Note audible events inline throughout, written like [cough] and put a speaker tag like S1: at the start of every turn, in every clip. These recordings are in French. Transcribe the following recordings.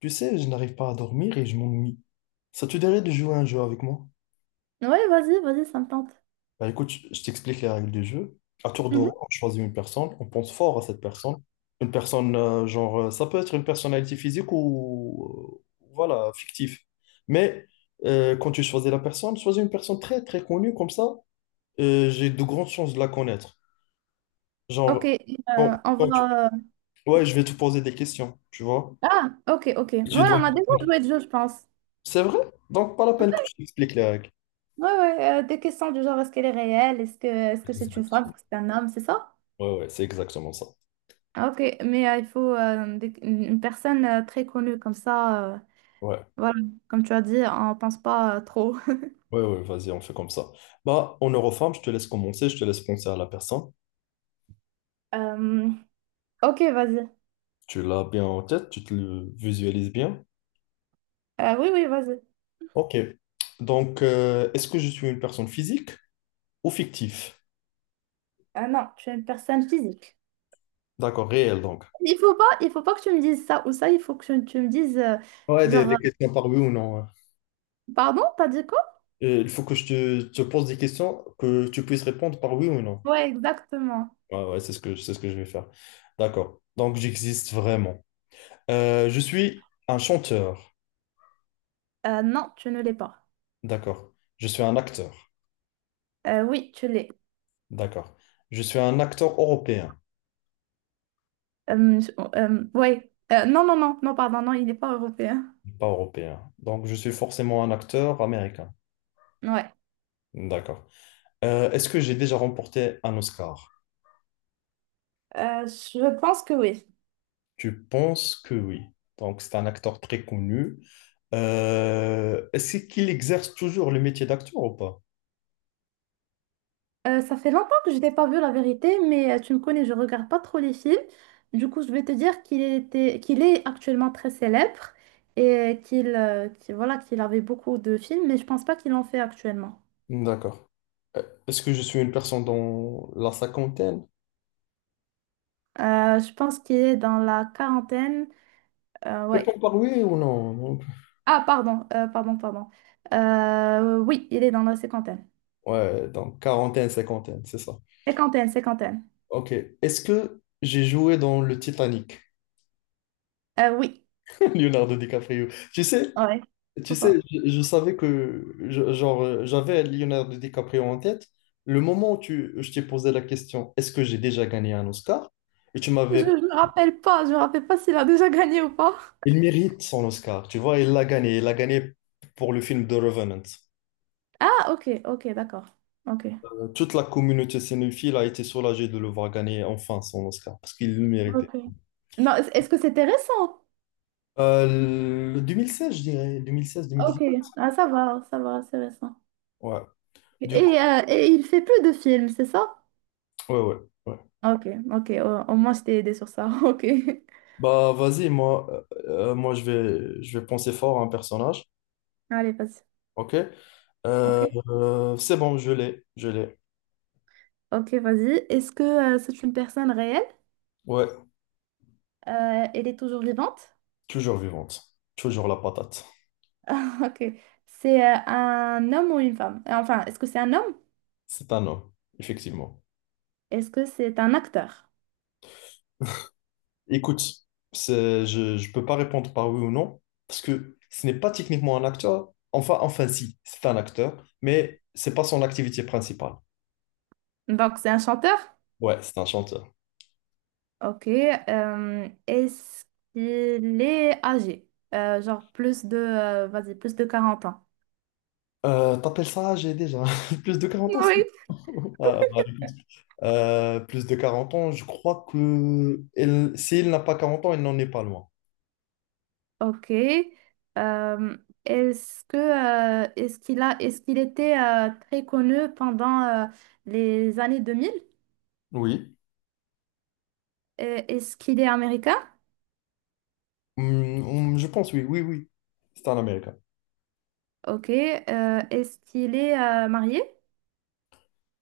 S1: Tu sais, je n'arrive pas à dormir et je m'ennuie. Ça te dirait de jouer à un jeu avec moi?
S2: Ouais, vas-y, vas-y, ça me tente.
S1: Bah écoute, je t'explique les règles du jeu. À tour de rôle,
S2: Mhm.
S1: on choisit une personne, on pense fort à cette personne. Une personne, genre, ça peut être une personnalité physique ou, voilà, fictive. Mais quand tu choisis la personne, choisis une personne très, très connue, comme ça, j'ai de grandes chances de la connaître.
S2: Ok,
S1: Genre, quand-
S2: on
S1: quand tu-
S2: va.
S1: ouais, je vais te poser des questions, tu vois.
S2: Ah, ok, ok. Ouais,
S1: Tu dois
S2: on a
S1: me
S2: déjà
S1: répondre.
S2: joué le jeu, je pense.
S1: C'est vrai? Donc, pas la peine que je t'explique les règles.
S2: Ouais, ouais, des questions du genre, est-ce qu'elle est réelle? Est-ce que c'est une
S1: Exact.
S2: femme? Est-ce que c'est un homme? C'est ça?
S1: Ouais, ouais, c'est exactement ça.
S2: Ah, ok, mais il faut une personne très connue, comme ça,
S1: Ouais,
S2: voilà, comme tu as dit, on pense pas trop. [laughs]
S1: ouais, ouais, vas-y, on fait comme ça. Bah, en Eurofarm, je te laisse commencer, je te laisse penser à la personne.
S2: Euh, ok, vas-y.
S1: Tu l'as bien en tête, tu te le visualises bien.
S2: Oui, oui, vas-y.
S1: Ok. Donc, est-ce que je suis une personne physique ou fictive?
S2: Ah non, tu es une personne physique.
S1: D'accord, réelle donc.
S2: Il faut pas que tu me dises ça ou ça, il faut que tu me dises,
S1: Ouais, des,
S2: genre,
S1: des questions par oui ou non. Ouais.
S2: pardon, t'as dit quoi?
S1: Il faut que je te pose des questions que tu puisses répondre par oui ou non.
S2: Ouais, exactement.
S1: Ouais, ouais, c'est ce que je vais faire. D'accord. Donc, j'existe vraiment. Je suis un chanteur.
S2: Non, tu ne l'es pas.
S1: D'accord. Je suis un acteur.
S2: Oui, tu l'es.
S1: D'accord. Je suis un acteur européen,
S2: Euh, ouais. Non, non, non, non, pardon, non, il n'est pas européen.
S1: pas européen. Donc, je suis forcément un acteur américain.
S2: Ouais.
S1: D'accord. Est-ce que j'ai déjà remporté un Oscar?
S2: Je pense que oui.
S1: Tu penses que oui. Donc, c'est un acteur très connu. Est-ce qu'il exerce toujours le métier d'acteur ou pas?
S2: Ça fait longtemps que je n'ai pas vu la vérité, mais tu me connais, je regarde pas trop les films. Du coup, je vais te dire qu'il était, qu'il est actuellement très célèbre et voilà, qu'il avait beaucoup de films, mais je pense pas qu'il en fait actuellement.
S1: D'accord. Est-ce que je suis une personne dans la cinquantaine?
S2: Je pense qu'il est dans la quarantaine. Ouais.
S1: Réponds par oui ou non. Non.
S2: Ah, pardon, pardon, pardon. Oui, il est dans la cinquantaine.
S1: Ouais, donc quarantaine, cinquantaine, c'est ça.
S2: Cinquantaine, cinquantaine.
S1: Ok. Est-ce que j'ai joué dans le Titanic?
S2: Oui,
S1: [laughs] Leonardo DiCaprio. Tu sais,
S2: ouais.
S1: Tu
S2: Faut
S1: sais,
S2: pas.
S1: je savais genre j'avais Leonardo DiCaprio en tête. Le moment où je t'ai posé la question, est-ce que j'ai déjà gagné un Oscar? Et tu
S2: Je
S1: m'avais,
S2: ne me rappelle pas, je me rappelle pas s'il a déjà gagné ou pas.
S1: il mérite son Oscar, tu vois, il l'a gagné pour le film The Revenant.
S2: Ah, ok, ok, d'accord. Ok.
S1: Toute la communauté cinéphile a été soulagée de le voir gagner enfin son Oscar parce qu'il le méritait.
S2: Ok. Non, est-ce que c'était récent?
S1: Le 2016, je dirais,
S2: Ok,
S1: 2016-2017.
S2: ah, ça va, c'est récent.
S1: Ouais. Du coup,
S2: Et, et il fait plus de films, c'est ça?
S1: ouais, ouais, ouais.
S2: Ok, ok, au moins je t'ai aidé sur ça. [laughs] Ok.
S1: Bah, vas-y, moi je vais penser fort à un personnage.
S2: Allez, vas-y.
S1: Ok.
S2: Ok.
S1: C'est bon, je l'ai, je l'ai.
S2: Ok, vas-y. Est-ce que c'est une personne réelle?
S1: Ouais,
S2: Elle est toujours vivante?
S1: toujours vivante, toujours la patate.
S2: [laughs] Ok. C'est un homme ou une femme? Enfin, est-ce que c'est un homme?
S1: C'est un homme, effectivement.
S2: Est-ce que c'est un acteur?
S1: Écoute, je ne peux pas répondre par oui ou non, parce que ce n'est pas techniquement un acteur. Enfin, si, c'est un acteur, mais c'est pas son activité principale.
S2: Donc, c'est un chanteur?
S1: Ouais, c'est un chanteur.
S2: Ok. Est-ce qu'il est âgé? Genre plus de, vas-y, plus de 40 ans.
S1: T'appelles ça âgé déjà? [laughs] Plus de 40 ans, c'est
S2: Oui.
S1: trop. Ah, bah, écoute, plus de 40 ans, je crois s'il n'a pas 40 ans, il n'en est pas loin.
S2: Ok. Euh, Est-ce que, est-ce qu'il était très connu pendant les années 2000?
S1: Oui.
S2: Est-ce qu'il est américain?
S1: Je pense, oui, oui, oui. C'était en Amérique, hein.
S2: Ok. Est-ce qu'il est marié?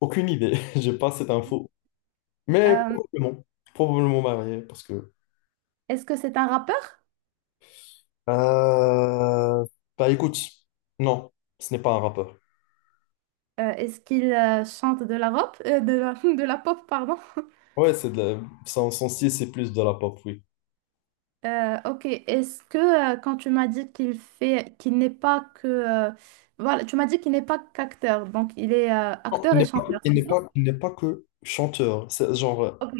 S1: Aucune idée. [laughs] J'ai pas cette info. Mais
S2: Euh,
S1: probablement. Probablement marié, parce que.
S2: Est-ce que c'est un rappeur?
S1: Euh, Bah écoute, non, ce n'est pas un rappeur.
S2: Est-ce qu'il chante de la rap, de la, [laughs] de la pop, pardon?
S1: Ouais, son, style, c'est plus de la pop, oui.
S2: Ok, est-ce que quand tu m'as dit qu'il fait, qu'il n'est pas que, voilà, tu m'as dit qu'il n'est pas qu'acteur, donc il est
S1: Non,
S2: acteur
S1: il
S2: et
S1: n'est pas,
S2: chanteur,
S1: il n'est
S2: c'est ça?
S1: pas, il n'est pas que chanteur. C'est genre.
S2: Ok.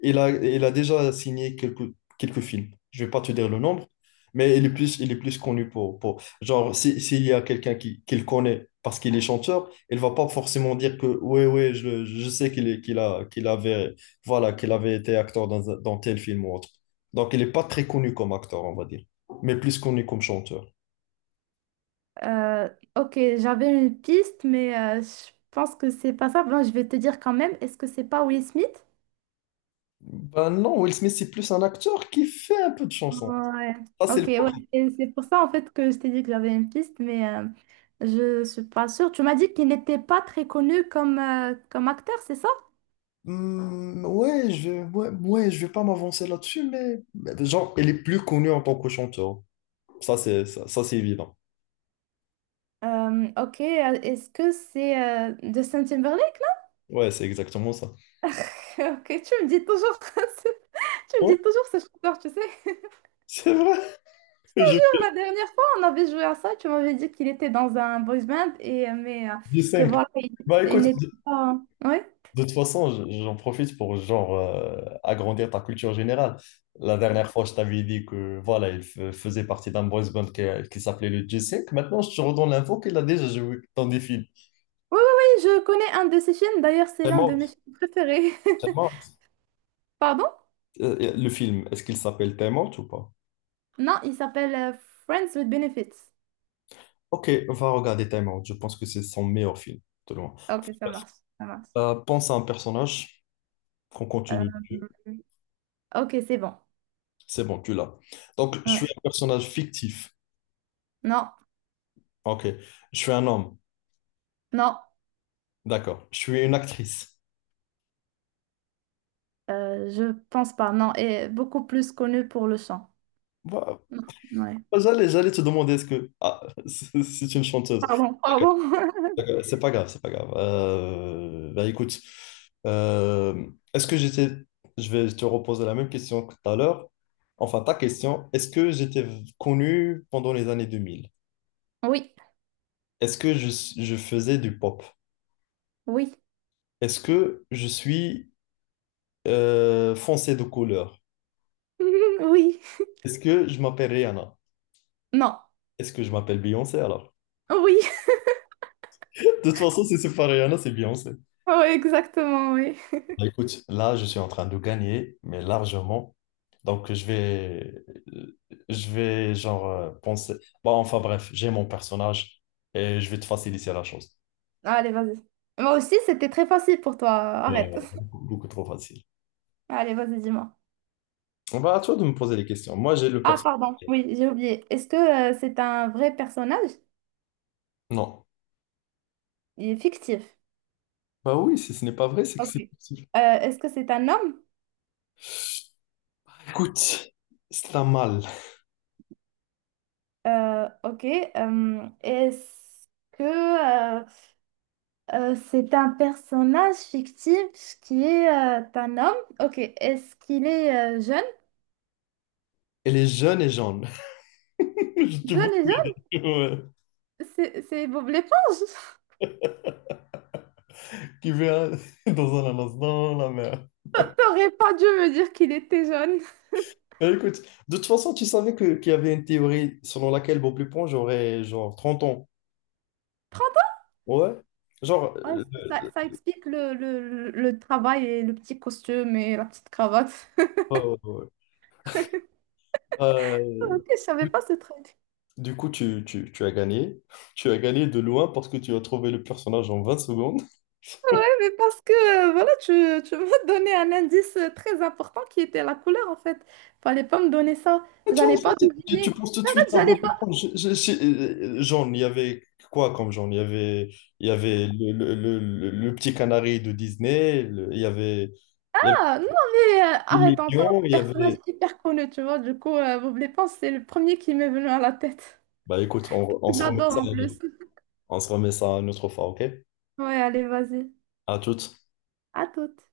S1: Il a, déjà signé quelques films. Je vais pas te dire le nombre, mais il est plus, connu pour. Genre, s'il y a quelqu'un qui le connaît parce qu'il est chanteur, il va pas forcément dire que, ouais, ouais, je sais qu'il avait, voilà, qu'il avait été acteur dans tel film ou autre. Donc, il est pas très connu comme acteur, on va dire, mais plus connu comme chanteur.
S2: Euh, ok, j'avais une piste, mais je pense que c'est pas ça. Bon, je vais te dire quand même, est-ce que c'est pas Will Smith?
S1: Ben non, Will Smith, c'est plus un acteur qui fait un peu de chansons.
S2: Ouais.
S1: Ça, c'est
S2: Ok,
S1: le.
S2: ouais. Et c'est pour ça en fait que je t'ai dit que j'avais une piste, mais je suis pas sûre. Tu m'as dit qu'il n'était pas très connu comme acteur, c'est ça?
S1: Hmm, ouais, ouais, ouais, je vais pas m'avancer là-dessus, mais genre, elle est plus connue en tant que chanteur. Ça, c'est ça. Ça, c'est évident.
S2: Ok, est-ce que c'est Justin Timberlake là?
S1: Ouais, c'est exactement ça.
S2: [laughs] Ok, tu me dis toujours, [laughs] tu me
S1: Ouais,
S2: dis toujours ce chanteur, tu sais. [laughs]
S1: c'est vrai, [laughs] je fais
S2: La dernière fois, on avait joué à ça, tu m'avais dit qu'il était dans un boys band, mais
S1: du
S2: que
S1: 5.
S2: voilà, il,
S1: Bah
S2: il
S1: écoute,
S2: n'était
S1: de,
S2: pas. Ouais.
S1: de toute façon, j'en profite pour genre agrandir ta culture générale. La dernière fois, je t'avais dit que voilà, faisait partie d'un boys band qui s'appelait le G5. Maintenant, je te redonne l'info qu'il a déjà joué dans des films.
S2: Oui, oui, oui, je connais un de ses films, d'ailleurs, c'est
S1: Time
S2: l'un de
S1: Out,
S2: mes films préférés.
S1: Time
S2: [laughs]
S1: Out.
S2: Pardon?
S1: Le film, est-ce qu'il s'appelle Time Out ou pas?
S2: Non, il s'appelle Friends with Benefits.
S1: Ok, va regarder Time Out. Je pense que c'est son meilleur film, de loin.
S2: Ok, ça marche, ça marche.
S1: Pense à un personnage qu'on
S2: Euh,
S1: continue dessus.
S2: ok, c'est bon.
S1: C'est bon, tu l'as. Donc, je
S2: Ouais.
S1: suis un personnage fictif.
S2: Non,
S1: Ok. Je suis un homme.
S2: non,
S1: D'accord. Je suis une actrice.
S2: je pense pas. Non, et beaucoup plus connu pour le chant.
S1: Bah,
S2: Non, ouais.
S1: j'allais te demander est-ce que. Ah, [laughs] c'est une chanteuse.
S2: Pardon,
S1: D'accord,
S2: pardon. [laughs]
S1: d'accord. C'est pas grave, c'est pas grave. Bah, écoute, euh, est-ce que j'étais. Je vais te reposer la même question que tout à l'heure. Enfin, ta question. Est-ce que j'étais connu pendant les années 2000.
S2: Oui,
S1: Est-ce que je faisais du pop?
S2: oui,
S1: Est-ce que je suis foncé de couleur?
S2: [laughs] oui.
S1: Est-ce que je m'appelle Rihanna?
S2: Non,
S1: Est-ce que je m'appelle Beyoncé alors?
S2: oui. [laughs]
S1: [laughs] De toute façon, si c'est pas Rihanna, c'est Beyoncé.
S2: Oui, exactement, oui.
S1: Bah, écoute, là, je suis en train de gagner, mais largement. Donc, euh, je vais genre penser. Bon, enfin bref, j'ai mon personnage et je vais te faciliter la chose.
S2: Allez, vas-y. Moi aussi, c'était très facile pour toi.
S1: Ouais,
S2: Arrête.
S1: ouais, beaucoup, beaucoup trop facile.
S2: Allez, vas-y, dis-moi.
S1: Bah, à toi de me poser les questions. Moi, j'ai le
S2: Ah,
S1: personnage.
S2: pardon, oui, j'ai oublié. Est-ce que c'est un vrai personnage?
S1: Non.
S2: Il est fictif.
S1: Bah oui, si ce n'est pas vrai, c'est que
S2: Ok.
S1: c'est possible.
S2: Est-ce que c'est un homme?
S1: Écoute, c'est un mâle.
S2: Ok. Est-ce que euh, c'est un personnage fictif qui est un homme? Ok. Est-ce qu'il est jeune?
S1: Elle est jeune et jaune. [laughs] Je te vous
S2: Jeune et jeune?
S1: ouais.
S2: C'est Bob l'éponge.
S1: Qui vient [laughs] dans un annonce dans la mer.
S2: [laughs] T'aurais pas dû me dire qu'il était jeune.
S1: Mais écoute, de toute façon, tu savais qu'il y avait une théorie selon laquelle Bob Lupon, j'aurais genre 30 ans.
S2: 30
S1: Ouais. Genre,
S2: ans? Ouais, ça explique le travail et le petit costume et la petite cravate. [laughs]
S1: euh, euh, euh,
S2: Ok, je savais
S1: du
S2: pas ce truc.
S1: du coup, tu as gagné. Tu as gagné de loin parce que tu as trouvé le personnage en 20 secondes.
S2: Mais parce que, voilà, tu m'as donné [laughs] un indice très important qui était la couleur, en fait. Fallait pas me donner ça.
S1: Et toi
S2: J'allais
S1: aussi,
S2: pas deviner.
S1: penses tout de
S2: En
S1: suite
S2: fait,
S1: à
S2: j'allais
S1: Bob
S2: pas.
S1: Éponge. Genre, il y avait quoi comme genre? Il y avait le petit canari de Disney, il y avait
S2: Ah, non, mais
S1: les
S2: arrête, on parle
S1: millions,
S2: de
S1: il y
S2: personnage
S1: avait.
S2: hyper connu, tu vois. Du coup, Bob l'éponge, c'est le premier qui m'est venu à la tête.
S1: Bah écoute, on, on
S2: [laughs]
S1: se remet
S2: J'adore
S1: ça,
S2: en plus.
S1: on se remet ça une autre fois, ok?
S2: Ouais, allez, vas-y.
S1: À toutes.
S2: À toute.